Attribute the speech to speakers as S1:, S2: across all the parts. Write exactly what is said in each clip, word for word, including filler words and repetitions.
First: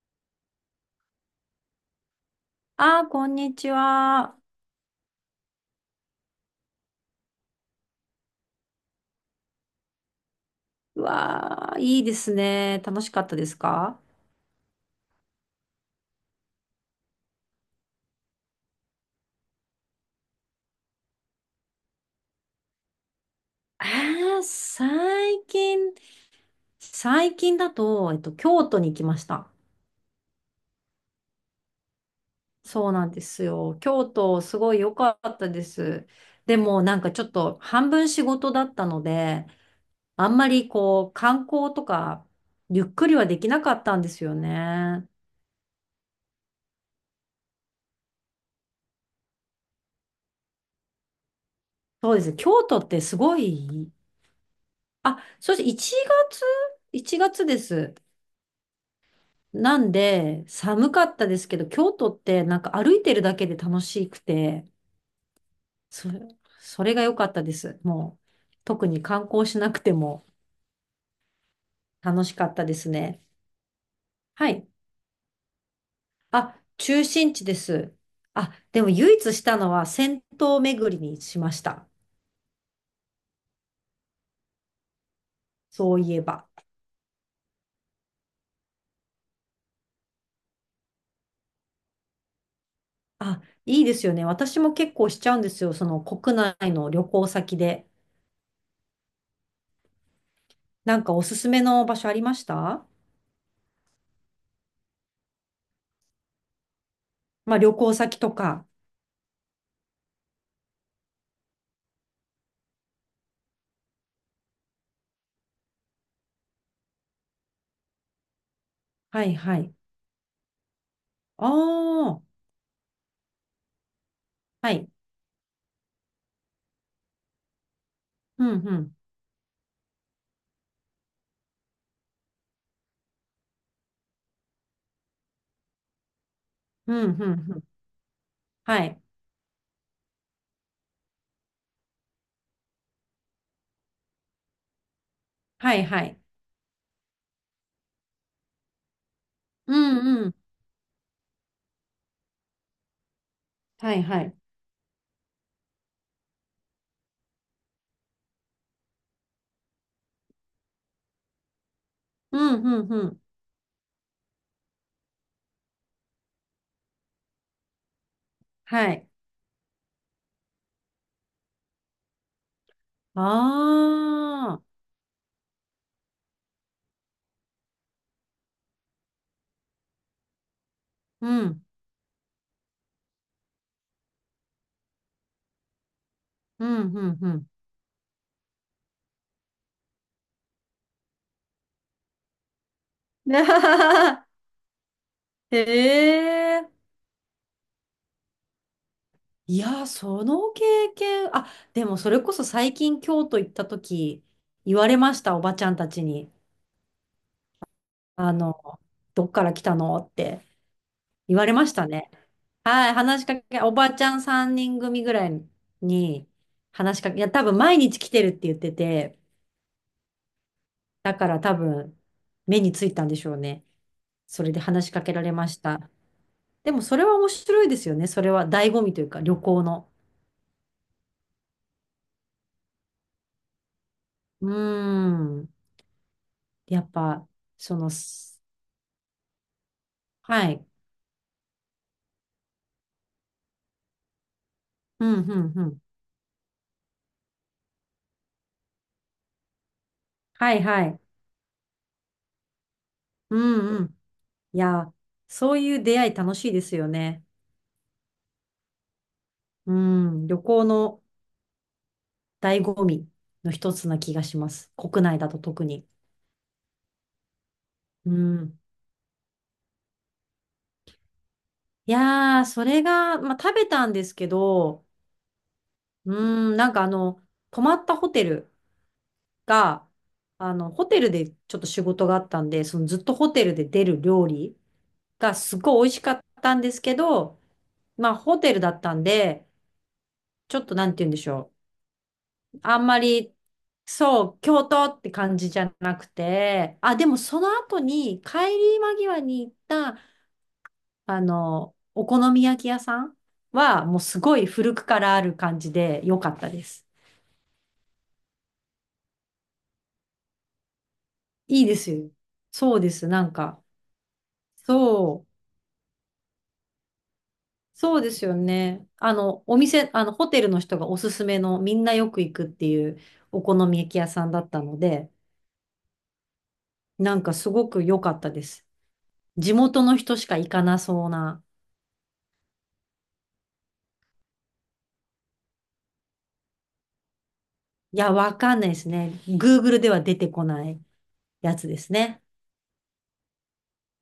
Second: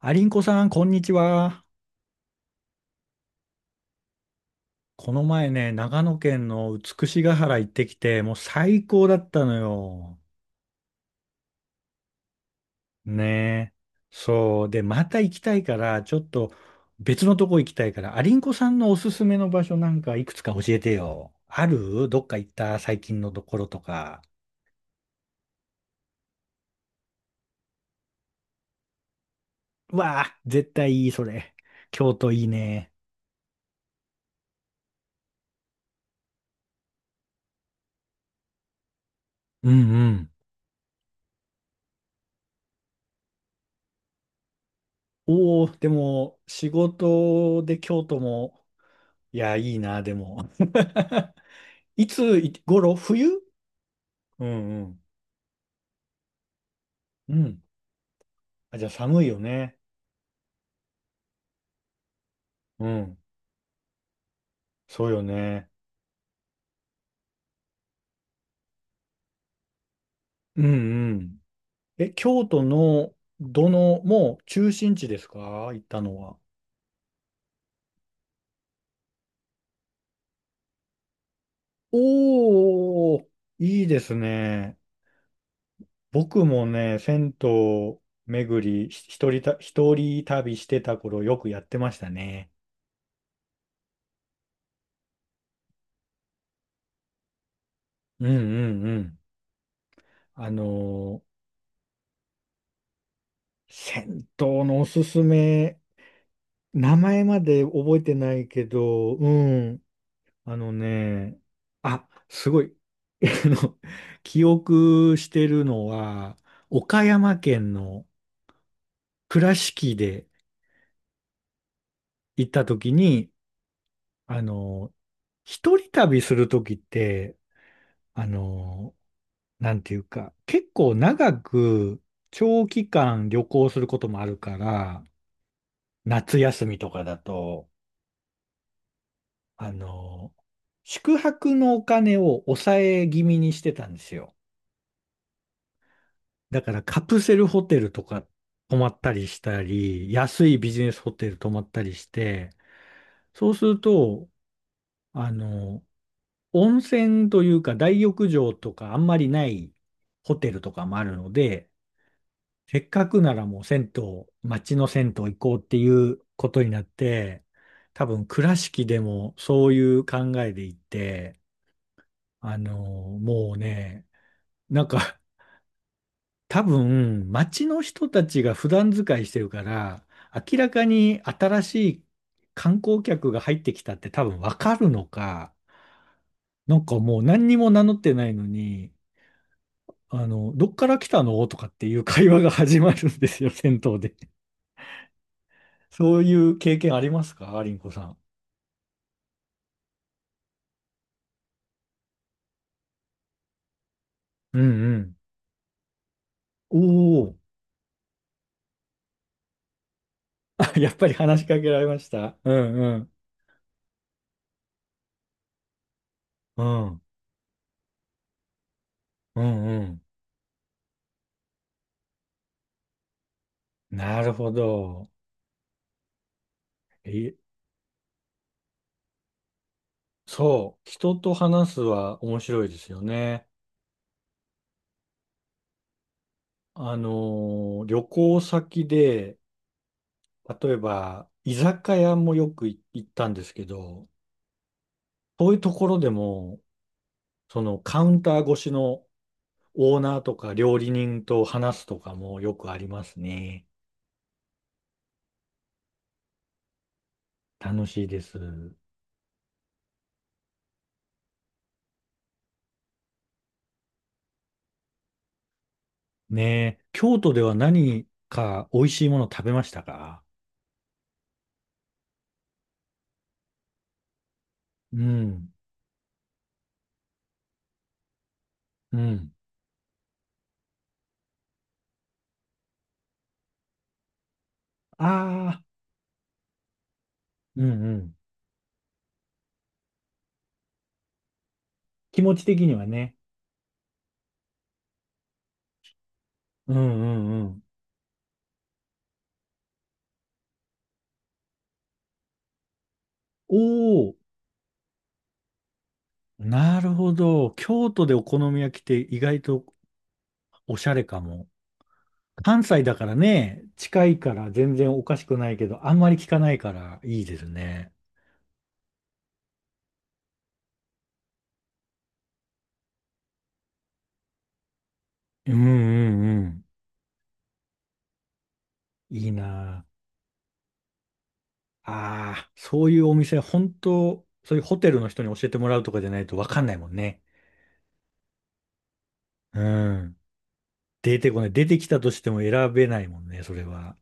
S1: アリンコさん、こんにちは。
S2: ああ、こんにちは。
S1: この前ね、長野県の美しが原行ってきて、もう最高だったのよ。
S2: うわあ、いいですね。楽しかったです
S1: ねえ。
S2: か？
S1: そう。で、また行きたいから、ちょっと別のとこ行きたいから、アリンコさんのおすすめの場所なんかいくつか教えてよ。あるどっか行った最近のところと
S2: あ
S1: か。
S2: あー、最近、最近だと、えっと、京都に行きました。
S1: うわあ、絶対いい、それ。京都いい
S2: そ
S1: ね。
S2: うなんですよ。京都、すごい良かったです。でも、なんかちょっと、半分仕事だったので、
S1: うんう
S2: あ
S1: ん。
S2: んまりこう、観光とか、ゆっくりはできなかったんですよね。
S1: おお、でも、仕事で京都も、いや、いいな、でも。い
S2: そうですね
S1: つ
S2: 京都っ
S1: 頃、
S2: てすご
S1: 冬。
S2: い、
S1: うんうん。
S2: あ、そして1月 ?1
S1: う
S2: 月で
S1: ん。
S2: す。
S1: あ、じゃあ寒いよね。
S2: なんで、寒かったですけど、京都ってなんか
S1: う
S2: 歩いて
S1: ん。
S2: るだけで楽しくて、
S1: そうよね。
S2: そ、それが良かったです。もう、特に観光しなくても
S1: うんうん。え、
S2: 楽しか
S1: 京
S2: っ
S1: 都
S2: たです
S1: の
S2: ね。
S1: どの、もう
S2: はい。
S1: 中心地ですか、行ったのは。
S2: あ、中心地です。あ、でも唯一したのは銭湯巡りにしました。
S1: おー、いいですね。
S2: そういえ
S1: 僕
S2: ば。
S1: もね、銭湯巡り、ひ一人た、一人旅してた頃よくやってましたね。
S2: あ、いいですよね。私も結構しちゃうんですよ。その国内の旅行先で。
S1: うんうんうん。あの
S2: なんか
S1: ー
S2: おすすめの場所ありました？
S1: 銭湯のおすすめ、名前ま
S2: まあ
S1: で
S2: 旅行
S1: 覚えて
S2: 先と
S1: ないけ
S2: か。
S1: ど、うん、あのね、あ、すごい。あの、記憶してるのは、岡山県の
S2: はい
S1: 倉
S2: はい。
S1: 敷で
S2: ああ。
S1: 行った時に、あ
S2: はい。
S1: の、一人旅する時って、あ
S2: うん、う
S1: の、
S2: ん、
S1: なんていうか、結構長く長期間旅行することもあるから、夏休みと
S2: う
S1: か
S2: ん、
S1: だ
S2: うん、うん。
S1: と、
S2: はい、
S1: あの、宿泊のお金を抑え気味にしてたんですよ。
S2: はい、はい。
S1: だからカプセルホテルとか泊まったりした
S2: う
S1: り、
S2: ん、うん。
S1: 安いビジネスホテル泊まったりして、そうする
S2: はい、は
S1: と、
S2: い。
S1: あの、温泉というか大浴場とかあんまりないホテルとかもあるので、
S2: うん、
S1: せ
S2: うん、
S1: っ
S2: う
S1: か
S2: ん。
S1: くならもう銭湯、街の銭湯行こうっていうことになって、多分倉敷
S2: は
S1: で
S2: い。
S1: もそういう考えで行って、あの、もうね、
S2: ああ、
S1: なんか多分、街の人たちが普段使いしてるから、明らかに
S2: う
S1: 新
S2: ん、
S1: しい観光客が入ってきたって多分わかるのか、
S2: う
S1: な
S2: ん、
S1: んか
S2: う
S1: も
S2: ん、
S1: う
S2: う
S1: 何
S2: ん。
S1: にも名乗ってないのに、あの、どっから来たのとかっていう会話が始まるんですよ、銭湯で。
S2: へ
S1: そういう経
S2: え。
S1: 験ありますか、アリンコさん。
S2: いや、その経験、あ、でもそれこそ最近京都行った時、
S1: う
S2: 言われま
S1: ん
S2: した、おばちゃんたちに。
S1: うん。おお、
S2: あの、どっから来たのって
S1: あ、やっぱり
S2: 言
S1: 話し
S2: われ
S1: か
S2: ま
S1: け
S2: し
S1: られ
S2: た
S1: まし
S2: ね。
S1: た。うん
S2: はい、
S1: うん。
S2: 話しかけ、おばちゃんさんにん組ぐらいに
S1: う
S2: 話
S1: ん。
S2: しかけ、いや、多分毎日来てるって言ってて、
S1: うんうん。
S2: だから多分目についたんでしょうね。
S1: なる
S2: そ
S1: ほ
S2: れで話しか
S1: ど。
S2: けられました。でもそれは面
S1: え、
S2: 白いですよね。それは醍醐味というか旅行の。
S1: そう、人と話すは面白いですよね。
S2: うーん。やっ
S1: あの
S2: ぱ、そ
S1: ー
S2: の、
S1: 旅行
S2: す
S1: 先で、
S2: はい。
S1: 例えば居酒屋もよくい行ったんですけど、
S2: うん、う
S1: そう
S2: ん、
S1: いう
S2: う
S1: と
S2: ん。
S1: ころでも、そのカウンター越しのオーナーとか
S2: はい、
S1: 料
S2: は
S1: 理
S2: い。
S1: 人と話すとかもよくあります
S2: う
S1: ね。
S2: ん、うん。いや、そういう出会い楽しいですよね。
S1: 楽しいです。
S2: うん。旅行の醍醐味の一つな気がします。国内だと特に。
S1: ねえ、京都では何
S2: うん。
S1: か美味しいもの食べましたか。
S2: いやー、それが、まあ、食べたんですけど、
S1: うん、
S2: うーん、なんかあの、泊まったホテル
S1: うん。
S2: が、あの、ホテルでちょっと仕事があったんで、そのずっとホテルで出る料理がす
S1: ああ、
S2: ごい美味しかったんですけど、
S1: うんう
S2: まあ、
S1: ん。
S2: ホテルだったんで、ちょっとなんて言うんでしょ
S1: 気持ち
S2: う。
S1: 的に
S2: あ
S1: は
S2: んま
S1: ね。
S2: り、そう、京都って感じじゃなく
S1: うん
S2: て、
S1: う
S2: あ、でもそ
S1: んう
S2: の
S1: ん。
S2: 後に帰り間際に行ったあの、お好み焼き屋さんはもう
S1: お、
S2: すごい古くからある感じで良かったで
S1: な
S2: す。
S1: るほど。京都でお好み焼きって意外とおしゃれかも。
S2: いいですよ。
S1: 関
S2: そう
S1: 西
S2: で
S1: だか
S2: す。
S1: ら
S2: なん
S1: ね、
S2: か、
S1: 近いから全然おかし
S2: そう、
S1: くないけど、あんまり聞かないからいいですね。
S2: そうですよね。あの、お店、あの、ホテルの人がおすすめのみんなよく行くっていうお好み焼き屋さんだったので、
S1: うんうんうん。
S2: なんかすごく良かったです。
S1: いい
S2: 地元
S1: な
S2: の人しか行かなそうな。
S1: あ。ああ、そういうお店、本当、そういうホテルの人に教えてもらうとかじゃないとわかんないもんね。
S2: いや、わかんないですね。
S1: う
S2: Google では出
S1: ん。
S2: てこない
S1: 出てこない。
S2: や
S1: 出
S2: つ
S1: て
S2: で
S1: き
S2: す
S1: たとし
S2: ね。
S1: ても選べないもんね、それは。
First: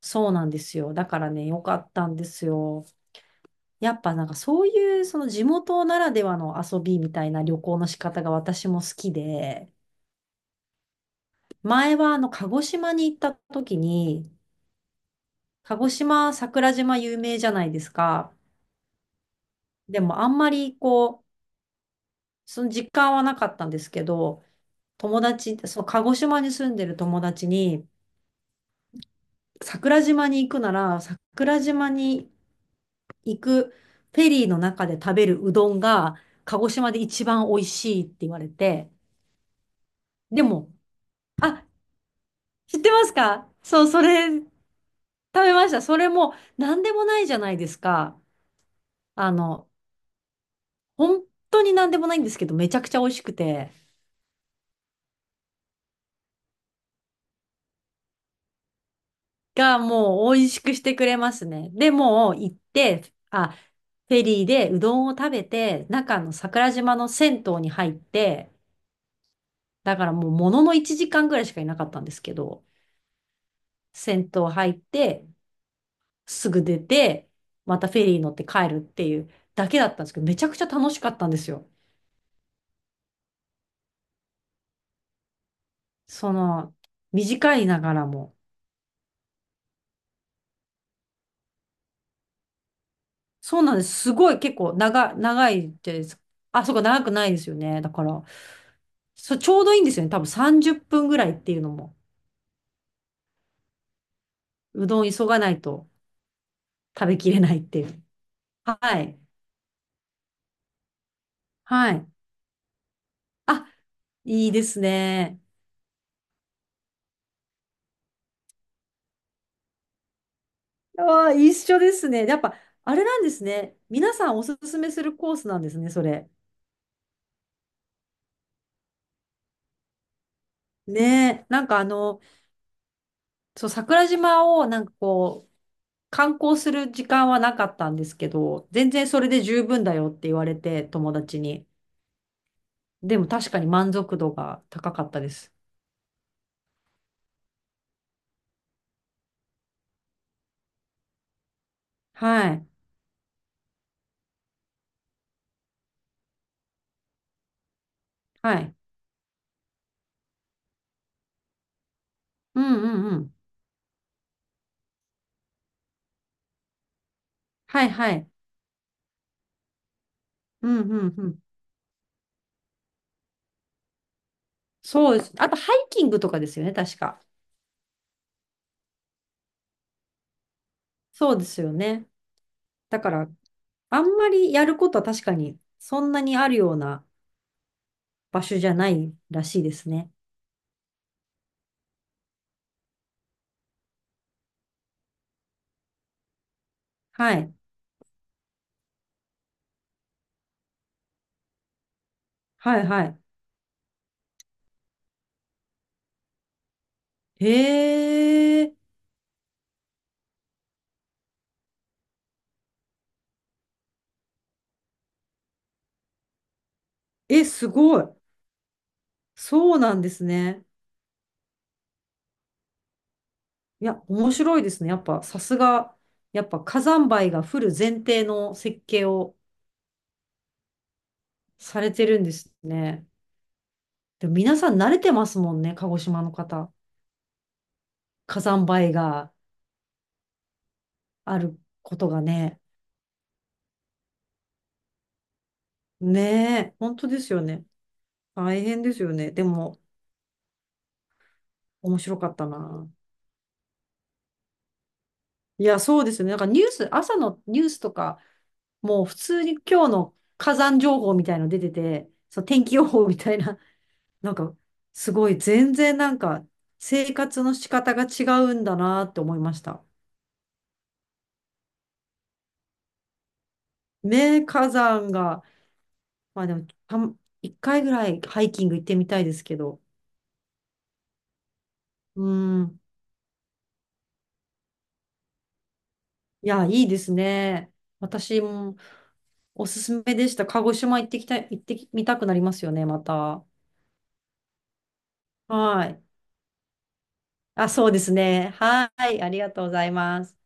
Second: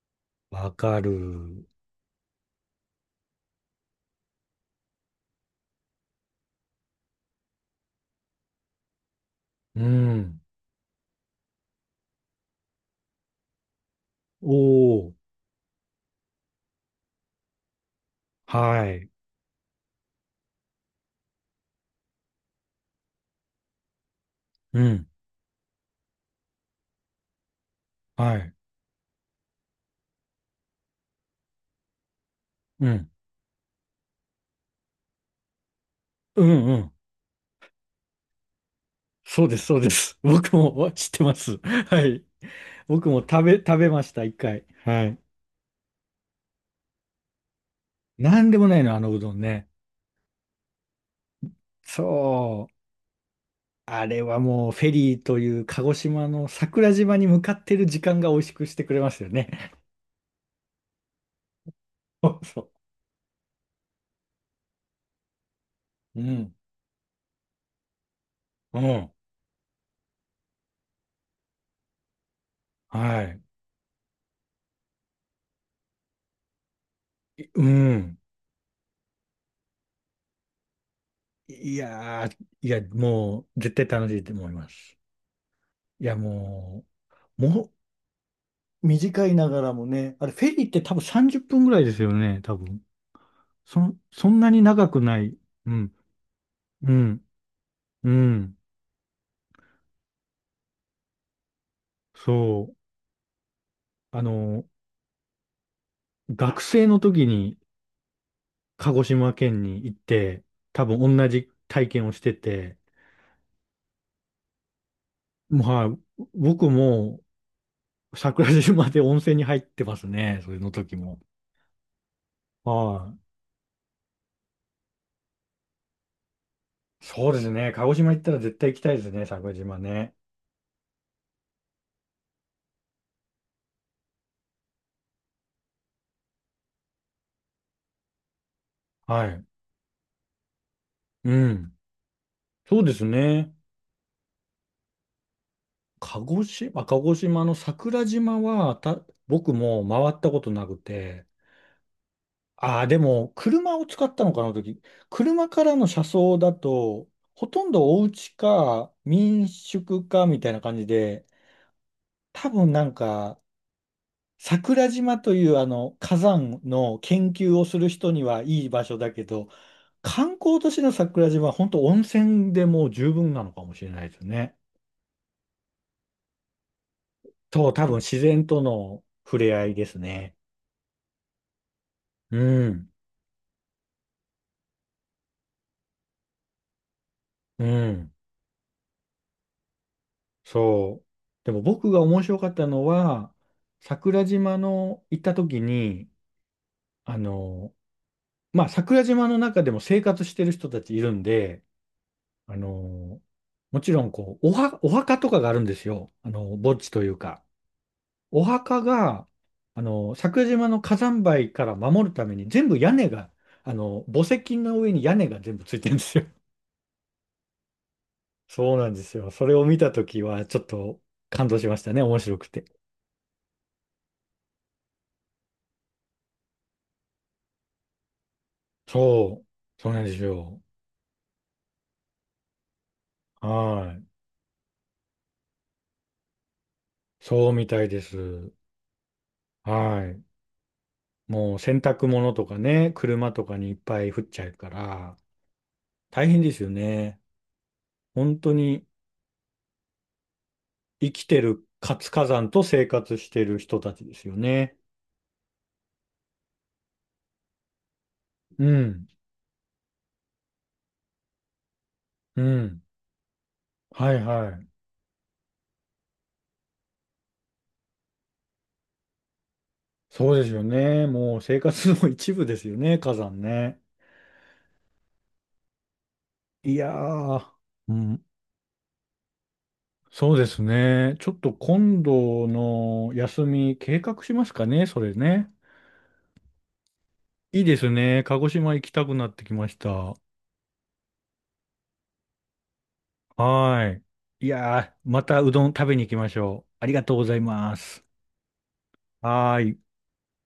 S2: そうなんで
S1: わ
S2: すよ。
S1: か
S2: だからね、良
S1: る。
S2: かったんですよ。やっぱなんかそういうその地元ならではの遊びみたいな旅行の仕方が私も好きで、
S1: うん。
S2: 前はあの鹿児島に行った時に、
S1: おー。
S2: 鹿児島桜島有名じゃないですか。
S1: はい。
S2: でもあんまりこう、その実感はなかったんですけど、
S1: うん。
S2: 友達、その鹿児島に住んでる友達に、
S1: はい。
S2: 桜島に行くなら桜島に
S1: うん。
S2: 行くフェリーの中で食べるうどんが
S1: う
S2: 鹿
S1: ん
S2: 児
S1: う
S2: 島
S1: ん。
S2: で一番美味しいって言われて、
S1: そうです、そうです。
S2: で
S1: 僕
S2: も、
S1: も知ってます。
S2: あ、
S1: はい。
S2: 知ってま
S1: 僕
S2: す
S1: も食
S2: か？
S1: べ、食
S2: そ
S1: べ
S2: う、そ
S1: ました、
S2: れ
S1: 一
S2: 食
S1: 回。はい。
S2: べました。それも何でもないじゃないですか。
S1: なんでもないの、あのう
S2: あ
S1: どんね。
S2: の、本当に何でもないんですけど、
S1: そ
S2: めち
S1: う。
S2: ゃくちゃ美味しくて、
S1: あれはもうフェリーという鹿児島の桜島に向かってる時間が美味しくしてくれましたよね。
S2: がもう美味しくしてくれますね。で、もう
S1: そう
S2: 行っ
S1: そ
S2: て、あ、フェリーでうどんを食べて、
S1: う。
S2: 中
S1: う
S2: の
S1: ん。
S2: 桜島の銭湯に入って、
S1: うん。
S2: だからもうもののいちじかんぐらいしかいなかったんですけど、
S1: はい。
S2: 銭湯入って、すぐ出て、
S1: いう
S2: またフェリ
S1: ん。
S2: ー乗って帰るっていうだけだったんですけど、めちゃくちゃ楽しかったんですよ。
S1: いやー、いや、もう絶対楽しいと思います。いや、
S2: その、
S1: もう、
S2: 短い
S1: も
S2: ながらも。
S1: う短いながらもね、あれフェリーって多分さんじゅっぷんぐらいですよね、多分。
S2: そうなんです。
S1: そ、
S2: す
S1: そ
S2: ごい
S1: んな
S2: 結
S1: に
S2: 構
S1: 長く
S2: 長、
S1: ない。
S2: 長
S1: う
S2: い
S1: ん、
S2: です。あ、そうか、
S1: う
S2: 長く
S1: ん、
S2: ないですよね。だか
S1: う
S2: ら、
S1: ん。
S2: そう、ちょうどいいんですよね。多分さんじゅっぷんぐらいっていうのも。
S1: そう。あの、
S2: うどん急がないと
S1: 学生の
S2: 食べ
S1: 時
S2: きれな
S1: に
S2: いっていう。
S1: 鹿
S2: は
S1: 児
S2: い。
S1: 島県に行って、多分同じ体
S2: は
S1: 験
S2: い。
S1: をしてて、
S2: あ、いいですね。
S1: まあ、はい、僕も桜島で温泉に入ってますね。それの時も。
S2: ああ、一緒ですね。やっぱ、あれ
S1: は
S2: なんですね。皆さんおすすめするコースなんですね、それ。
S1: い。そうですね。鹿児島行ったら絶対行きたいですね。桜島ね。
S2: ねえ。なんかあの、そう、桜島をなんかこ観光する時間はなかったんですけど、全然そ
S1: は
S2: れで
S1: い。
S2: 十分だよって言われて、友
S1: う
S2: 達に。
S1: ん。そうです
S2: でも確
S1: ね。
S2: かに満足度が高かったです。
S1: 鹿児島、鹿児島の桜島はた、僕も回ったことなくて、
S2: はい。
S1: ああ、でも、車を使ったのかな、あの時。車からの車窓だと、ほとんどお家
S2: はい。
S1: か民宿かみたいな感じで、多
S2: う
S1: 分
S2: ん
S1: な
S2: う
S1: ん
S2: んうん。
S1: か、桜島というあの火山の研究をす
S2: は
S1: る
S2: い
S1: 人
S2: は
S1: に
S2: い。
S1: はいい場所だけど、観光
S2: う
S1: 都
S2: ん
S1: 市の
S2: うんう
S1: 桜
S2: ん。
S1: 島は本当温泉でもう十分なのかもしれないですね。
S2: そうです。あと、ハイキングとかですよね、確か。
S1: そう、多分自然との触れ合いですね。
S2: そうですよね。
S1: うん、
S2: だから、あんまりやることは確かに、そんなにあるような
S1: うん。
S2: 場所じゃないらしいですね。
S1: そう。でも僕が面白かったのは、桜島の行った時に、あ
S2: はい。
S1: の、まあ、桜島の中でも生活してる人たちいるんで、あ
S2: はいはい。
S1: の、もちろん、こう、おは、お墓とかがあるんですよ。あの、墓地というか。お
S2: へえ。
S1: 墓が、あの、桜島の火山灰から守るために全部屋根が、あの、墓石の上に屋根が全部ついてるんですよ。
S2: え、すごい。
S1: そうなんですよ。それを
S2: そ
S1: 見
S2: う
S1: た
S2: なんで
S1: 時
S2: す
S1: は、ちょ
S2: ね。
S1: っと感動しましたね。面白くて。
S2: いや、面白いですね。やっぱ、さすが、やっぱ火山灰が降る前提の設計を
S1: そう。そうなんですよ。
S2: されてるんですね。
S1: はい。
S2: でも皆さん慣れてますもんね、鹿児島の方。
S1: そうみたいで
S2: 火
S1: す。
S2: 山灰が
S1: はい。
S2: あ
S1: もう
S2: る
S1: 洗
S2: こ
S1: 濯
S2: とが
S1: 物とか
S2: ね。
S1: ね、車とかにいっぱい降っちゃうから、
S2: ね
S1: 大変ですよ
S2: え、本当で
S1: ね。
S2: すよね。
S1: 本当
S2: 大変
S1: に
S2: ですよね。でも、
S1: 生きてる
S2: 面
S1: 活
S2: 白
S1: 火
S2: かった
S1: 山と生
S2: な。
S1: 活してる人たちですよね。
S2: いや、そうですよね。なんかニュース、朝のニュースとか、
S1: う
S2: もう
S1: ん。
S2: 普通に今日の火山情報みたいの出てて、
S1: う
S2: そう、天気
S1: ん。
S2: 予報みたいな
S1: はい
S2: なん
S1: は
S2: か、
S1: い。
S2: すごい、全然なんか、生活の仕方が違うんだなって思いました。
S1: そうですよね。もう生活の一部ですよね、火山ね。
S2: ね、火山が、まあでも、
S1: いや
S2: たん
S1: ー、
S2: 一回ぐ
S1: う
S2: らい
S1: ん。
S2: ハイキング行ってみたいですけど。
S1: そうですね。ちょっと今
S2: う
S1: 度
S2: ん。
S1: の休み計画しますかね、それね。
S2: いや、いいです
S1: いい
S2: ね。
S1: ですね。鹿
S2: 私
S1: 児島
S2: も
S1: 行きたくなってき
S2: お
S1: まし
S2: す
S1: た。
S2: す
S1: は
S2: めでした。鹿児島行ってきたい、行ってみたくなりますよね、また。
S1: ーい。いやー、またうどん
S2: は
S1: 食べ
S2: い。
S1: に行きましょう。ありがとうござい
S2: あ、
S1: ま
S2: そうで
S1: す。
S2: すね。はい。ありが
S1: は
S2: と
S1: ー
S2: うご
S1: い。
S2: ざいます。